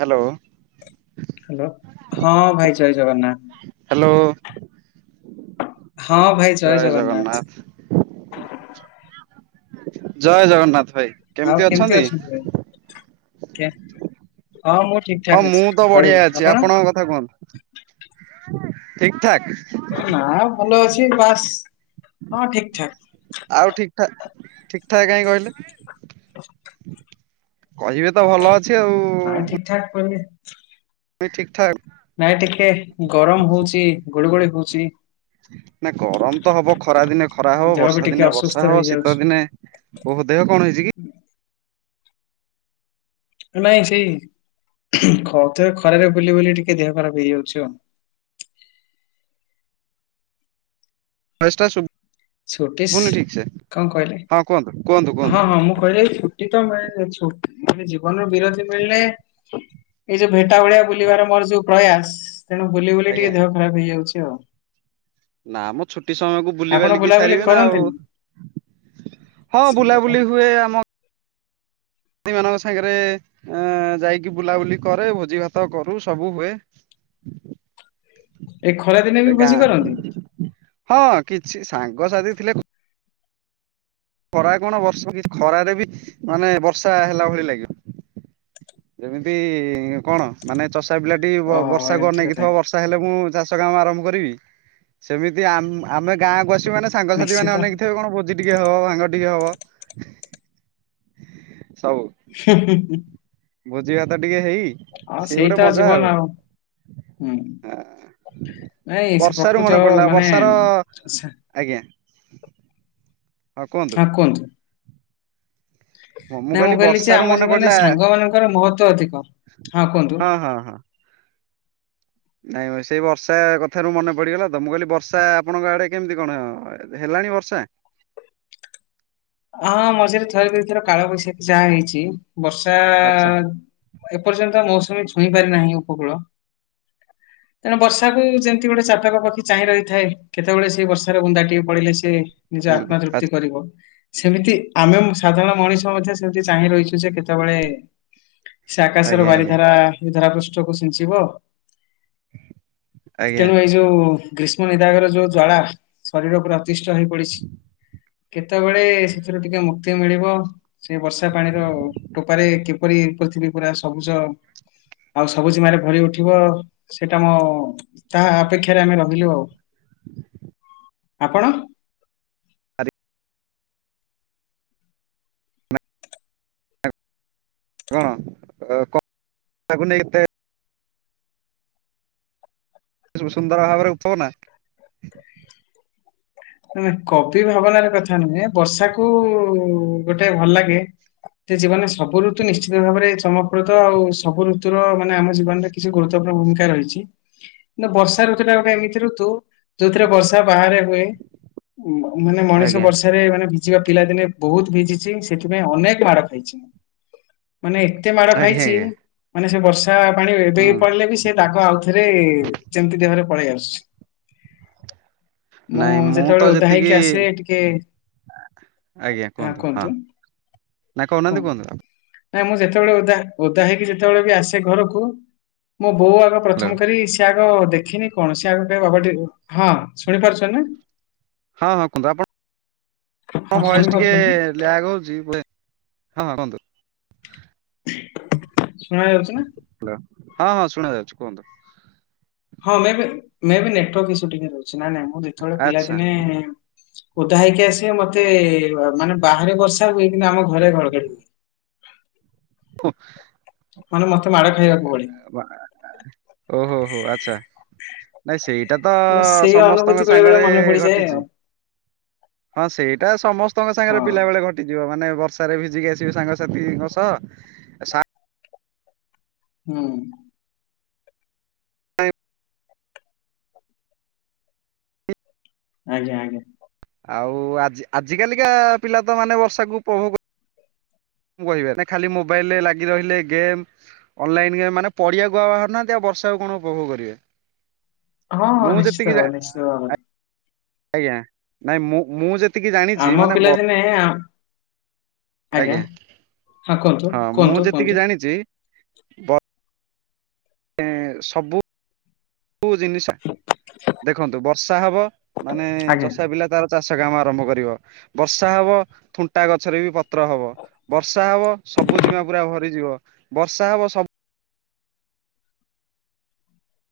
Hello. Hello, ହଁ ଭାଇ ଜୟ ଜଗନ୍ନାଥ। ହ୍ୟାଲୋ, ଜୟ ଜଗନ୍ନାଥ। ଜୟ ଜଗନ୍ନାଥ ଭାଇ। ଆଉ କେମତି ଅଛନ୍ତି ଭାଇ? ହଁ ମୁଁ ଠିକ ହଁ ଠାକ୍ ଅଛି ମୁଁ ତ ଚଳିବ ବଢିଆ ଅଛି ଆପଣ? ଆପଣଙ୍କ କଥା କୁହନ୍ତୁ ଠିକ୍ ଠାକ୍। ନା ଭଲ ଅଛି ବାସ୍ ହଁ ଠିକ୍‌ ଠାକ୍। ଆଉ ଠିକ୍‌ ଠା ଠିକ୍‌ ଠାକ୍‌ କାହିଁ କହିଲେ? କହିବେ ତ ଭଲ ଅଛି ଆଉ। ପାଇଁ ଠିକ୍‌ ଠାକ୍ କହିଲେ। ଭାଇ ଠିକ୍‌ ଠାକ୍। ନାଇଁ ଟିକେ ଗରମ ହଉଚି ଗୁଳୁ ଗୋଳି ହଉଚି। ନା ଗରମ ତ ହବ ଖରା ଦିନେ ଖରା ହବ। ଦେହ ବି ବର୍ଷା ଟିକେ ଦିନେ ଅସୁସ୍ଥ ବର୍ଷା ହବ। ହେଇଯାଉଛି। ଶୀତ ଦିନେ ଓହୋ ଦେହ କଣ ହେଇଛି କି? ନାଇଁ ସେଇ ଖଥିବ ଖରାରେ ବୁଲି ବୁଲି ଟିକେ ଦେହ ଖରାପ ହେଇଯାଉଛି ଆଉ। ଭଏସ ଟା ସୁୁ ଛୁଟିସ୍ କଣ କହିଲେ? ହଁ କୁହନ୍ତୁ କୁହନ୍ତୁ। କୁହନ୍ତୁ ହଁ ହଁ ମୁଁ କହିଲି ଛୁଟି ତ ମିଳିନି ଛୁଟି ମାନେ ଜୀବନରୁ ବିରତି ମିଳିଲେ? ଏଇ ଯୋଉ ଭେଟା ଭଳିଆ ବୁଲିବାର ମୋର ଯୋଉ ପ୍ରୟାସ। ତେଣୁ ବୁଲି ବୁଲି ଆଜ୍ଞା ଟିକେ ଦେହ ଖରାପ ହେଇଯାଉଛି ଆଉ। ନା ଆମ ଛୁଟି ସମୟକୁ ବୁଲି ଆପଣ ବାଲିକି ବୁଲାବୁଲି ସାରିବେ ନା ଆଉ। କରନ୍ତିନି? ହଁ ସେଇଆପା ବୁଲାବୁଲି ହୁଏ। ଆମ ସି ମାନଙ୍କ ସାଙ୍ଗରେ ଅ ଯାଇକି ବୁଲାବୁଲି କରେ। ଭୋଜି ଭାତ କରୁ ସବୁ ହୁଏ। ଏଇ ଖରା ଦିନେ ତାପରେ ବି ଗାଁ ଖସି ପାରନ୍ତି। ହଁ କିଛି ସାଙ୍ଗସାଥି ଥିଲେ ଖରା କଣ ବର୍ଷା କିଛି ଖରାରେ ବି ମାନେ ବର୍ଷା ହେଲା ଭଳି ଲାଗିବ। ଯେମିତି କଣ ମାନେ ଚଷା ପିଲାଟି ଓହୋ ବର୍ଷାକୁ ଏମିତି ଅନେଇକି କଥା ଥିବ। କି? ବର୍ଷା ହେଲେ ମୁଁ ଚାଷ କାମ ଆରମ୍ଭ କରିବି ସେମିତି ଆମେ ଗାଁ ବାସୀ ମାନେ ସାଙ୍ଗସାଥି ନିଶ୍ଚିତ ମାନ ଅନେଇକି ଥିବେ କଣ ଭୋଜି ଟିକେ ହବ ଭାଙ୍ଗ ଟିକେ ହବ ସବୁ। ହ ଭୋଜି ଭାତ ଟିକେ ହେଇ ଆଉ ସିଏ ସେଇ ଗୋଟେ ତ ମଜା ଜୀବନ ଆଉ ହୁଁ। ନାଇଁ ସେ ବର୍ଷାରୁ ମନେ ପ୍ରକୃଚ ପଡିଲା ମାନେ ବର୍ଷାର ଆଛା। ଆଜ୍ଞା ହଁ କୁହନ୍ତୁ। ନା ମୁଁ କହିଲି ଯେ ବର୍ଷାରୁ ଆମ ମନେ ଜୀବନରେ ପଡିଲା ସାଙ୍ଗ ମାନଙ୍କର ମହତ୍ବ ଅଧିକ ହଁ କୁହନ୍ତୁ। ହଁ ହଁ। ନାଇଁ ମ ସେଇ ବର୍ଷା କଥାରୁ ମନେ ପଡ଼ିଗଲା ତ ମୁଁ କହିଲି ବର୍ଷା ଆପଣଙ୍କ ଆଡେ କେମିତି କଣ ଅ ଏ ହେଲାଣି ବର୍ଷା? ହଁ ମଝିରେ ଥରେ ଦୁଇଥର କାଳବୈଶାଖୀ ଯା ହେଇଚି ବର୍ଷା। ଆଚ୍ଛା ଏପର୍ଯ୍ୟନ୍ତ ମୌସୁମୀ ଛୁଇଁ ପାରି ନାହିଁ ଉପକୂଳ। ତେଣୁ ବର୍ଷାକୁ ଯେମିତି ଗୋଟେ ଚାତକ ପକ୍ଷୀ ଚାହିଁ ରହିଥାଏ କେତେବେଳେ ସେ ବର୍ଷାର ବୁନ୍ଦା ଟିକେ ପଡିଲେ ସେ ନିଜେ ହୁଁ ଆତ୍ମା ତୃପ୍ତି ଆଚ୍ଛା କରିବ। ସେମିତି ଆମେମ୍ ସାଧାରଣ ମଣିଷ ମଧ୍ୟ ସେମିତି ଚାହିଁ ରହିଚୁ ଯେ କେତେବେଳେ ସେ ଆକାଶର ଆଜ୍ଞା ଆଜ୍ଞା ବାରିଧାରା ଏ ଧରାପୃଷ୍ଟକୁ ସିଞ୍ଚିବ। ଆଜ୍ଞା ତେଣୁ ଏଇ ଯୋଉ ଗ୍ରୀଷ୍ମ ନିଦାଗର ଯୋଉ ଜ୍ୱାଳା ଶରୀର ଉପରେ ଅତିଷ୍ଠ ହେଇ ପଡିଚି। କେତବେଳେ ସେଥିରୁ ଟିକେ ମୁକ୍ତି ମିଳିବ। ସେ ବର୍ଷା ପାଣିର ଟୋପାରେ କିପରି ପୃଥିବୀ ପୁରା ସବୁଜ। ଆଉ ସବୁଜିମାରେ ଭରି ଉଠିବ ସେଟା ମୋ ତାହା ଅପେକ୍ଷାରେ ଆମେ ରହିଲୁ ଆଉ। ଆପଣ? ଆରେ କଣ [unintelligible] ସୁ ସୁନ୍ଦର ଭାବରେ [unintelligible] ନା ନା କବି ଭାବନାର କଥା ନୁହେଁ ବର୍ଷାକୁ ଗୋଟେ ଭଲ ଲାଗେ। ତେ ଜୀବନରେ ସବୁ ଋତୁ ନିଶ୍ଚିତ ଭାବରେ ଚମକୃତ ଆଉ ସବୁ ଋତୁର ମାନେ ଆମ ଜୀବନରେ କିଛି ଗୁରୁତ୍ଵପୂର୍ଣ୍ଣ ଭୂମିକା ରହିଚି। ନା ବର୍ଷା ଋତୁଟା ଗୋଟେ ଏମିତି ଋତୁ ଯୋଉଥେରେ ବର୍ଷା ବାହାରେ ବି ମ ମାନେ ମଣିଷ ଆଜ୍ଞା ବର୍ଷ ଆରେ ମାନେ ଭିଜିବା ପିଲାଦିନେ ବୋହୁତ ଭିଜିଚି ସେଥିପାଇଁ ଅନେକ ମାଡ ଖାଇଚି, ମାନେ ଏତେ ମାଡ ଆଜ୍ଞା ଖାଇଚି ଆଜ୍ଞା ମାନେ ସେ ବର୍ଷା ପାଣି ଏବେ ବି ହୁଁ ପଡିଲେ ବି ସେ ଦାଗ ଆଉଥରେ ଯେମିତି [unintelligible] ଦେହରେ ପଳେଇଆସୁଚି। ମୁଁ ନାଇଁ ଯେତେବେଳେ ତ ଓଦା ଯେତିକି ହେଇକି ଆସେ ଟିକେ ଆଜ୍ଞା କୁହନ୍ତୁ ହଁ ନା କହୁନାଆନ୍ତି କୁହନ୍ତୁ? ନାଇଁ ମୁଁ ଯେତେବେଳେ ଓଦା ଓଦା ହେଇକି ଯେତେବେଳେ ବି ଆସେ ଘରକୁ ମୋ ବୋଉ ଆଗ ହ୍ୟାଲୋ ପ୍ରଥମ କରି ସିଏ ଆଗ ଦେଖିନି କଣ ସିଏ ଆଗ କଇବ [unintelligible] ହଁ ଶୁଣି ପାରୁଛନି ନା ହଁ ହଁ କୁହନ୍ତୁ ଆପଣ ମୋ ହଁ ଭଏସ୍ ଟିକେ ଶୁଣିପାରୁଛନ୍ତି ନା? ଲ୍ୟାଗ ହଉଚି ବେ ହଁ ହଁ କୁହନ୍ତୁ। ଶୁଣାଯାଉଚି ପା? ହାଲୋ ହଁ ହଁ ଶୁଣାଯାଉଚି କୁହନ୍ତୁ। ହଁ maybe maybe network issue ଟିକେ ରହୁଛି, ନାଇଁ ନାଇଁ ନାଇଁ ମୁଁ ଯେତବେଳେ ଆଚ୍ଛା ପିଲାଦିନେ ଓଦା ହେଇକି ଆସିବେ ମତେ ମାନେ ବାହାରେ ବର୍ଷା ହୁଏ, କିନ୍ତୁ ଆମ ଘରେ ଘଡଘଡି ହୁଏ। [unintelligible] ମାନେ ମତେ ମାଡ ଖାଇବାକୁ ପଡେ। ଓହୋ ଓହୋ ହୋ ଆଚ୍ଛା। ନାଇଁ ସେଇଟା ତ ହେଲେ ସେଇ ଅନୁଭୂତି ସମସ୍ତଙ୍କ ବେଳେ ବେଳେ ସାଙ୍ଗରେ ମନେ ପଡିଯାଏ ଆଉ ଘଟିଚି। ହଁ ସେଇଟା ସମସ୍ତଙ୍କ ସାଙ୍ଗେରେ ହଁ। ପିଲାବେଳେ ଘଟ୍ [unintelligible] ମାନେ ବର୍ଷାରେ ଭିଜିକି ଆସିବେ ସାଙ୍ଗସାଥିଙ୍କ ସହ ହୁଁ। ଆଜ୍ଞା ଆଜ୍ଞା। ଆଉ ଆଜି ଆଜି କାଲିକା ପିଲା ତ ମାନେ ବର୍ଷାକୁ ଉପଭୋଗ [unintelligible] ନାଇ ଖାଲି ମୋବାଇଲରେ ଲାଗି ରହିଲେ ଗେମ୍ ଅନଲାଇନ୍ ଗେମ୍ ମାନେ ପଡିଆକୁ ଆଉ ବାହାରୁ ନାହାନ୍ତି ଆଉ ବର୍ଷାକୁ କଣ ଉପଭୋଗ କରିବେ। ହଁ ହଁ ମୁଁ ଯେତିକି ନିଶ୍ଚିତ ଜା ଭାବେ ନିଶ୍ଚିତ ଭାବରେ। ଆଜ୍ଞା ନାଇଁ ମୁଁ ମୁଁ ଯେ ଆମ ପିଲାଦିନେ ଆ ଆଜ୍ଞା ହଁ କୁହନ୍ତୁ କୁହନ୍ତୁ କୁହନ୍ତୁ? ନିଜେ ଏଁ ସବୁ ବୁ ଜିନିଷ ଦେଖନ୍ତୁ ବର୍ଷା ହବ ମାନେ ଆଜ୍ଞା। ଚଷା ପିଲା ତାର ଚାଷ କାମ ଆରମ୍ଭ କରିବ। ବର୍ଷା ହବ ଥୁଣ୍ଟା ଗଛରେ ବି ପତ୍ର ହବ। ବର୍ଷା ହବ ସବୁ ଜିମା ପୁରା ଭରି ଯିବ, ବର୍ଷା ହବ ସବ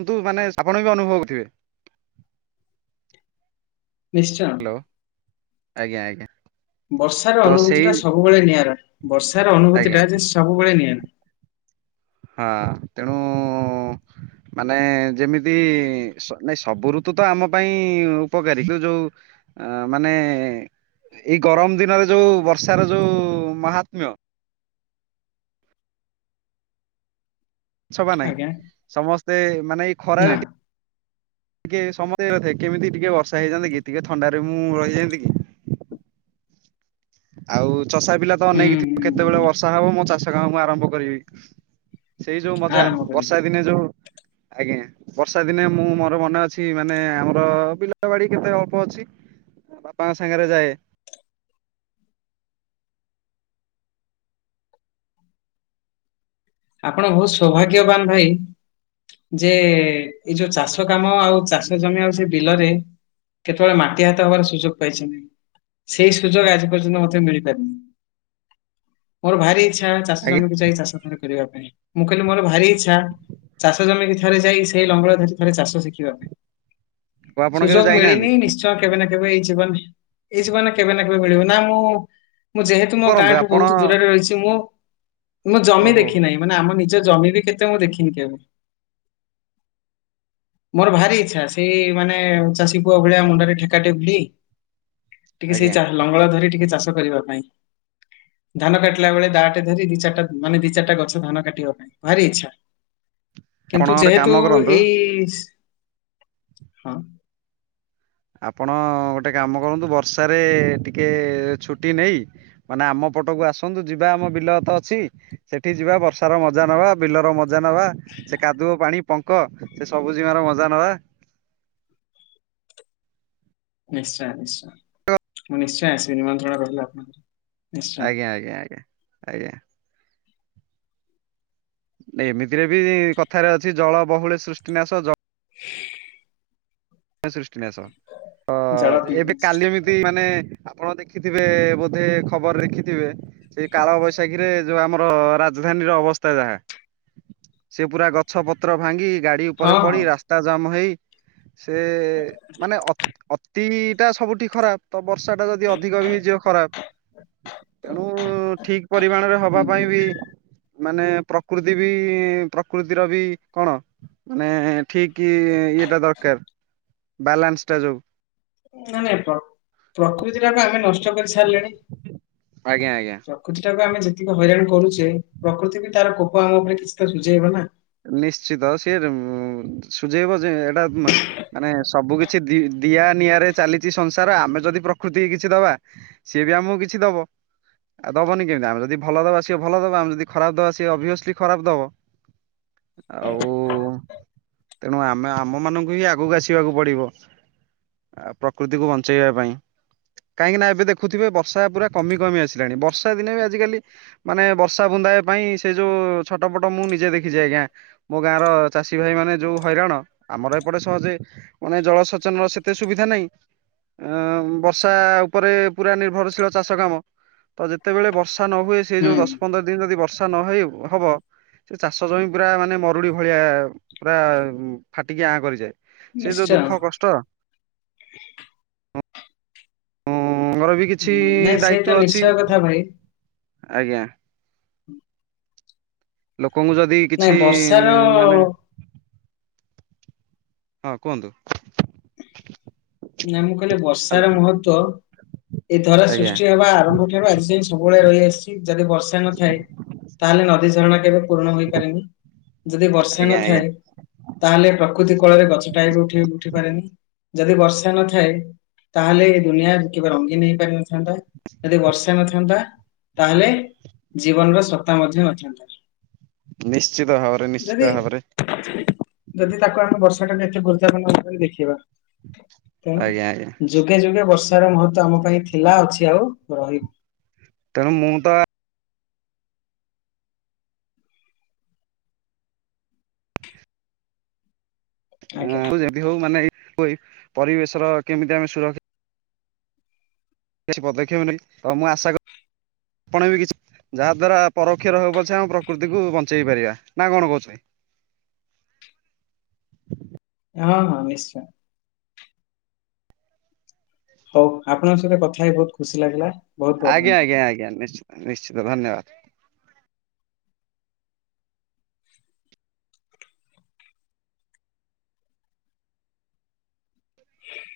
କିନ୍ତୁ ମାନେ ଆପଣ ବି ଅନୁଭବ କରିବେ। ନିଶ୍ଚୟ। ହ୍ୟାଲୋ, ଆଜ୍ଞା, ଆଜ୍ଞା। ବର୍ଷା ର ତ ଅନୁଭୂତି ସେଇ ଟା ସବୁବେଳେ ନିଆରା, ବର୍ଷା ର ଅନୁଭୂତି ଆଜ୍ଞା ଟା ଯେ ସବୁବେଳେ ନିଆରା। ହଁ ତେଣୁ ମାନେ ଯେମିତି ସ-ନାଇଁ ସବୁ ଋତୁ ତ ଆମ ପାଇଁ ଉପକାରୀ। କିନ୍ତୁ ଯୋଉ ଆଁ, ମାନେ ଏଇ ଗରମ ଦିନରେ ଯୋଉ ବର୍ଷାର ଯୋଉ ମାହାତ୍ମ୍ୟ ଛ ବା ନାଇଁ ଆଜ୍ଞା ସମସ୍ତେ ମାନେ ଏଇ ନା ଖରାରେ ଟି ଟିକେ ସମସ୍ତେ ନଥାଏ କେମିତି ଟିକେ ବର୍ଷା ହେଇଯାନ୍ତା କି ଟିକେ ଥଣ୍ଡାରେ ମୁଁ ରହିଯାନ୍ତି କି। ଆଉ ଚଷା ପିଲା ତ ହୁଁ ଅନେଇକି ହୁଁ ଥିବ କେତେବେଳେ ହୁଁ। ବର୍ଷା ହବ ମୋ ଚାଷ କାମ ମୁଁ ଆରମ୍ଭ କରିବି। ସେଇ ଯୋଉ ମଜା ଆରମ୍ଭ କରିବି ବର୍ଷା ଦିନେ ଯୋଉ ଆଜ୍ଞା ବର୍ଷା ଦିନେ ମୁଁ ମୋର ମନେ ଅଛି ମାନେ ଆମର ବିଲ ବାଡି କେତେ ଅଳ୍ପ ଅଛି। ମୋ ବାପାଙ୍କ ସାଙ୍ଗରେ ଯାଏ। ଆପଣ ବହୁତ ସୌଭାଗ୍ୟବାନ ଭାଇ। ଯେ ଏଇ ଯୋଉ ଚାଷ କାମ ଆଉ ଚାଷ ଜମି ଆଉ ସେ ବିଲରେ କେତେବେଳେ ମାଟି ହାତ ହବାର ସୁଯୋଗ ପାଇଛନ୍ତି। ସେଇ ସୁଯୋଗ ଆଜି ପର୍ଯ୍ୟନ୍ତ ମୋତେ ମିଳି ପାରିନି। ମୋର ଭାରି ଇଚ୍ଛା ଚାଷ ଆଜ୍ଞା ଜମିକୁ ଯାଇ ଚାଷ ଥରେ କରିବା ପାଇଁ। ମୁଁ କହିଲି ମୋର ଭାରି ଇଚ୍ଛା ଚାଷ ଜମିକି ଥରେ ଯାଇ ସେଇ ଲଙ୍ଗଳ ଧରି ଥରେ ଚାଷ ଶିଖିବା ପାଇଁ। ଆପଣ କେବେ ସୁଯୋଗ ମିଳିନି ଯାଇନାହାନ୍ତି ନିଶ୍ ଛ କେବେ ନା କେବେ ଏଇ ଜୀବନେ, ଏଇ ଜୀବନ ରେ କେବେ ନା କେବେ ମିଳିବ, ନା ମୁଁ କଣ ମୁଁ ଯେହେତୁ ମୋ କରନ୍ତୁ ଗାଁ ଠୁ ଆପଣ ବହୁତ ଦୂରରେ ରହିଛି, ମୁଁ ମୁଁ ଜମି ଓହୋ ଦେଖି ନାଇଁ ମାନେ ଆମ ନିଜ ଜମି ବି କେତେ ମୁଁ ଦେଖିନି କେବେ। ମୋର ଭାରି ଇଚ୍ଛା ସେଇ ମାନେ ଚାଷୀ ପୁଅ ଭଳିଆ ମୁଣ୍ଡରେ ଠେକାଟେ ଭିଡ଼ି ଟିକେ ସେଇ ଆଜ୍ଞା ଚା- ଲଙ୍ଗଳ ଧରି ଟିକେ ଚାଷ କରିବା ପାଇଁ। ଧାନ କାଟିଲ ବେଳେ ଦାଟେ ଧରି ଦି ଚାରଟା ମାନେ ଦି ଚାରଟା ଗ କାଟିବା ପାଇଁ ଭାରି ଇଚ୍ଛା। ଆପଣ କିନ୍ତୁ ଗୋଟେ ଯେହେତୁ କାମ କରନ୍ତୁ ଏଇ ହଁ। ଆପଣ ଗୋଟେ କାମ କରନ୍ତୁ ବର୍ଷାରେ ଟିକେ ଛୁଟି ନେଇ ମାନେ ଆମ ପଟକୁ ଆସନ୍ତୁ ଯିବା ଆମ ବିଲ ତ ଅଛି। ସେଠି ଯିବା ବର୍ଷା ର ମଜା ନବା, ବିଲର ମଜା ନବା। ସେ କାଦୁଅ, ପାଣି, ପଙ୍କ ସେ ସବୁଜିମାର ମଜା ନବା। ନିଶ୍ଚୟ ନିଶ୍ଚୟ ମୁଁ ନିଶ୍ଚୟ ଆସିବି ନିମନ୍ତ୍ରଣ ରହିଲା ଆପଣଙ୍କର। ନିଶ୍ଚୟ ଆଜ୍ଞା, ଆଜ୍ଞା, ଆଜ୍ଞା, ଆଜ୍ଞା। ଟେ ଏମିତିରେ ବି କଥାରେ ଅଛି ଜଳ ବହୁଳେ ସୃଷ୍ଟିନାଶ ଜ [inaudible] ଳ ସୃଷ୍ଟି ନାସ ତ ଜଳ ଯେ ପିଇବି ଏବେ ନିଶ୍ଚୟ। କାଲି ଏମିତି ମାନେ ଆପଣ ଦେଖିଥିବେ ବୋଧେ ଖବର ଦେଖିଥିବେ, ସେ କାଳ ବୈଶାଖୀ ରେ ଯୋଉ ଆମର ରା ଜଧାନୀର ଅବସ୍ଥା ଯାହା, ସେ ପୁରା ଗଛ ପତ୍ର ଭାଙ୍ଗି ଗାଡି ଉପରେ ହଁ ହଁ ପଡି ରାସ୍ ତା ଜାମ ହେଇ, ସେ ମାନେ ଅ, ଅତି ଟା ସବୁଠି ଖରାପ। ତ ବର୍ଷା ଟା ଯଦି ଅଧିକ ବି ହେଇଯିବ ଖରାପ। ତେଣୁ ଠିକ ପରିମାଣରେ ହୁଁ ହବା ପାଇଁ ବି ନାଇଁ ମାନେ ପ୍ରକୃତି ବି ପ୍ରକୃତିର ବି କଣ ମାନେ ଠିକି ଇଏଟା ଦରକାର ବାଲାନ୍ସ ଟା ଯୋଉ। ନାଇଁ ନାଇଁ ପ-ପ୍ରକୃତି ଟାକୁ ଆମେ ନଷ୍ଟ କରି ସାରଲେଣି। ଆଜ୍ଞା, ଆଜ୍ଞା। ପ୍ରକୃତି ଟାକୁ ଆମେ ଯେତିକି ହଇରାଣ କରୁଛେ ପ୍ରକୃତି ବି ତାର କୋପ ଆମ ଉପରେ କିଛି ତ ସୁଝେଇବ ନା। ନିଶ୍ଚିତ ସିଏ ସୁଝେଇବ ଯେ ଏଟା ମାନେ ସବୁ କିଛି ଦି ଦିଆ ନିଆରେ ଚାଲିଛି ସଂସାର ଆମେ ଯଦି ପ୍ରକୃତି କି କିଛି ଦବା ସିଏ ବି ଆମକୁ କିଛି ଦବ। ଆଉ ଦବନି କେମିତି ଆମେ ଯଦି ଭଲ ଦବା ସିଏ ଭଲ ଦବ ଆମ ଯଦି ଖରାପ ଦବା ସେ ଅଭିଅସଲି ଖରାପ ଦବ। ଆଉ ତେଣୁ ଆମେ ଆମ ମାନଙ୍କୁ ହିଁ ଆଗକୁ ଆସିବାକୁ ପଡିବ। ଆ ପ୍ରକୃତିକୁ ବଞ୍ଚେଇବା ପାଇଁ। କାହିଁକି ନା ଏବେ ଦେଖୁଥିବେ ବର୍ଷା ପୁରା କମି -କମି ଆସିଲାଣି, ବର୍ଷା ଦିନେ ବି ଆଜିକାଲି ମାନେ ବର୍ଷା ବୁନ୍ଦାଏ ପାଇଁ ସେ ଯୋଉ ଛଟ ପଟ ମୁଁ ନିଜେ ଦେଖିଛି ଆଜ୍ଞା। ମୋ ଗାଁ ର ଚାଷୀ ଭାଇ ମାନେ ଯୋଉ ହଇରାଣ ଆମର ଏପଟେ ସହଜେ ମାନେ ଜଳସେଚନର ସେତେ ସୁବିଧା ନାହିଁ। ଆଁ ବର୍ଷା ଉପରେ ପୁରା ନିର୍ଭରଶୀଳ ଚାଷ କାମ। ତ ଯେତେବେଳେ ବର୍ଷା ନ ହୁଏ ସେ ହୁଁ ଯୋଉ ଦଶ ପନ୍ଦର ଦିନ ଯଦି ବର୍ଷା ନହଇ ହବ, ସେ ଚାଷ ଜମି ପୁରା ମାନେ ମରୁଡି ଭଳିଆ ପୁରା ଫାଟିକି ଆଁ କରିଯାଏ, ସେ ଯୋଉ ନିଶ୍ଚୟ ଦୁଃଖ କଷ୍ଟ ମୋର ବି କିଛି ହୁଁ, ନାଇଁ ସେ ତ ଦାୟିତ୍ବ ଅଛି, ନିଶ୍ଚୟ କଥା ଭାଇ ଆଜ୍ଞା। ଲୋକଙ୍କୁ ଯଦି ନାଇଁ କିଛି ବର୍ଷାର ମାନେ ହଁ କୁହନ୍ତୁ। ନା ମୁଁ କହିଲି ହାଲୋ ବର୍ଷାର ମହତ୍ବ ଏ ଧରା ଆଜ୍ଞା ସୃଷ୍ଟି ହବା ଆରମ୍ଭ ଆଜି ଯାଇଁ ସବୁବେଳେ ରହି ଆସିଛି, ଯଦି ବର୍ଷା ନଥାଏ ତାହେଲେ ନଦୀ ଝରଣା କେବେ ପୂରଣ ହୋଇ ପାରେନି, ଯଦି ବର୍ଷା ଆଜ୍ଞା ଆଜ୍ଞା ନଥାଏ ତାହେଲେ ପ୍ରକୃତି କୋଳରେ ଗଛଟାଏ ବି ଉଠି ଉଠି ପାରେନି, ଯଦି ବର୍ଷେ ନଥାଏ ତାହେଲେ ଏ ଦୁନିଆ କେବେ ରଙ୍ଗୀନ ହେଇପାରି ନଥାନ୍ତା, ଯଦି ବର୍ଷା ନଥାନ୍ତା ତାହେଲେ ଜୀବନର ସତା ମଧ୍ୟ ନଥାନ୍ତା। ନିଶ୍ଚିତ ଭାବରେ ଯଦି ନିଶ୍ଚିତ ଭାବରେ। ଯଦି ତାକୁ ଆମେ ବର୍ଷା ଟାକୁ ଏତେ ଗୁରୁତ୍ୱପୂର୍ଣ୍ଣ ଭାବରେ ଦେଖିବା। ତେଣୁ ଆଜ୍ଞା ଆଜ୍ଞା। ଯୁଗେ ଯୁଗେ ବର୍ଷାର ମହତ୍ବ ଆମ ପାଇଁ ଥିଲା ଅଛି ଆଉ ରହିବ। ତେଣୁ ମୁଁ ତ ଆଜ୍ଞା ହ ଯେମତି ହଉ ମାନେ ପରି ପରିବେଶର କେମିତି ଆମେ ସୁରକ୍ଷା କିଛି ପଦକ୍ଷେପ ନାହିଁ ତ ମୁଁ ଆଶା କରଛି ଆପଣ ବି କିଛି ଯାହା ଦ୍ଵାରା ପରୋକ୍ଷର ହଉ ପଛେ ଆମେ ପ୍ରକୃତିକୁ ବଞ୍ଚେଇ ପାରିବା ନା କଣ କହୁଛ ଭାଇ? ହଁ, ହଁ ନିଶ୍ଚୟ। ହଉ ଆପଣଙ୍କ ସହିତ କଥା ହେଇ ବହୁତ ଖୁସି ଲାଗିଲା। ବହୁତ ବହୁତ ଆଜ୍ଞା, ଧନ୍ୟବାଦ। ଆଜ୍ଞା, ଆଜ୍ଞା ନିଶ୍ଚିତ- ନିଶ୍ଚିତ ଧନ୍ୟବାଦ। [inaudible]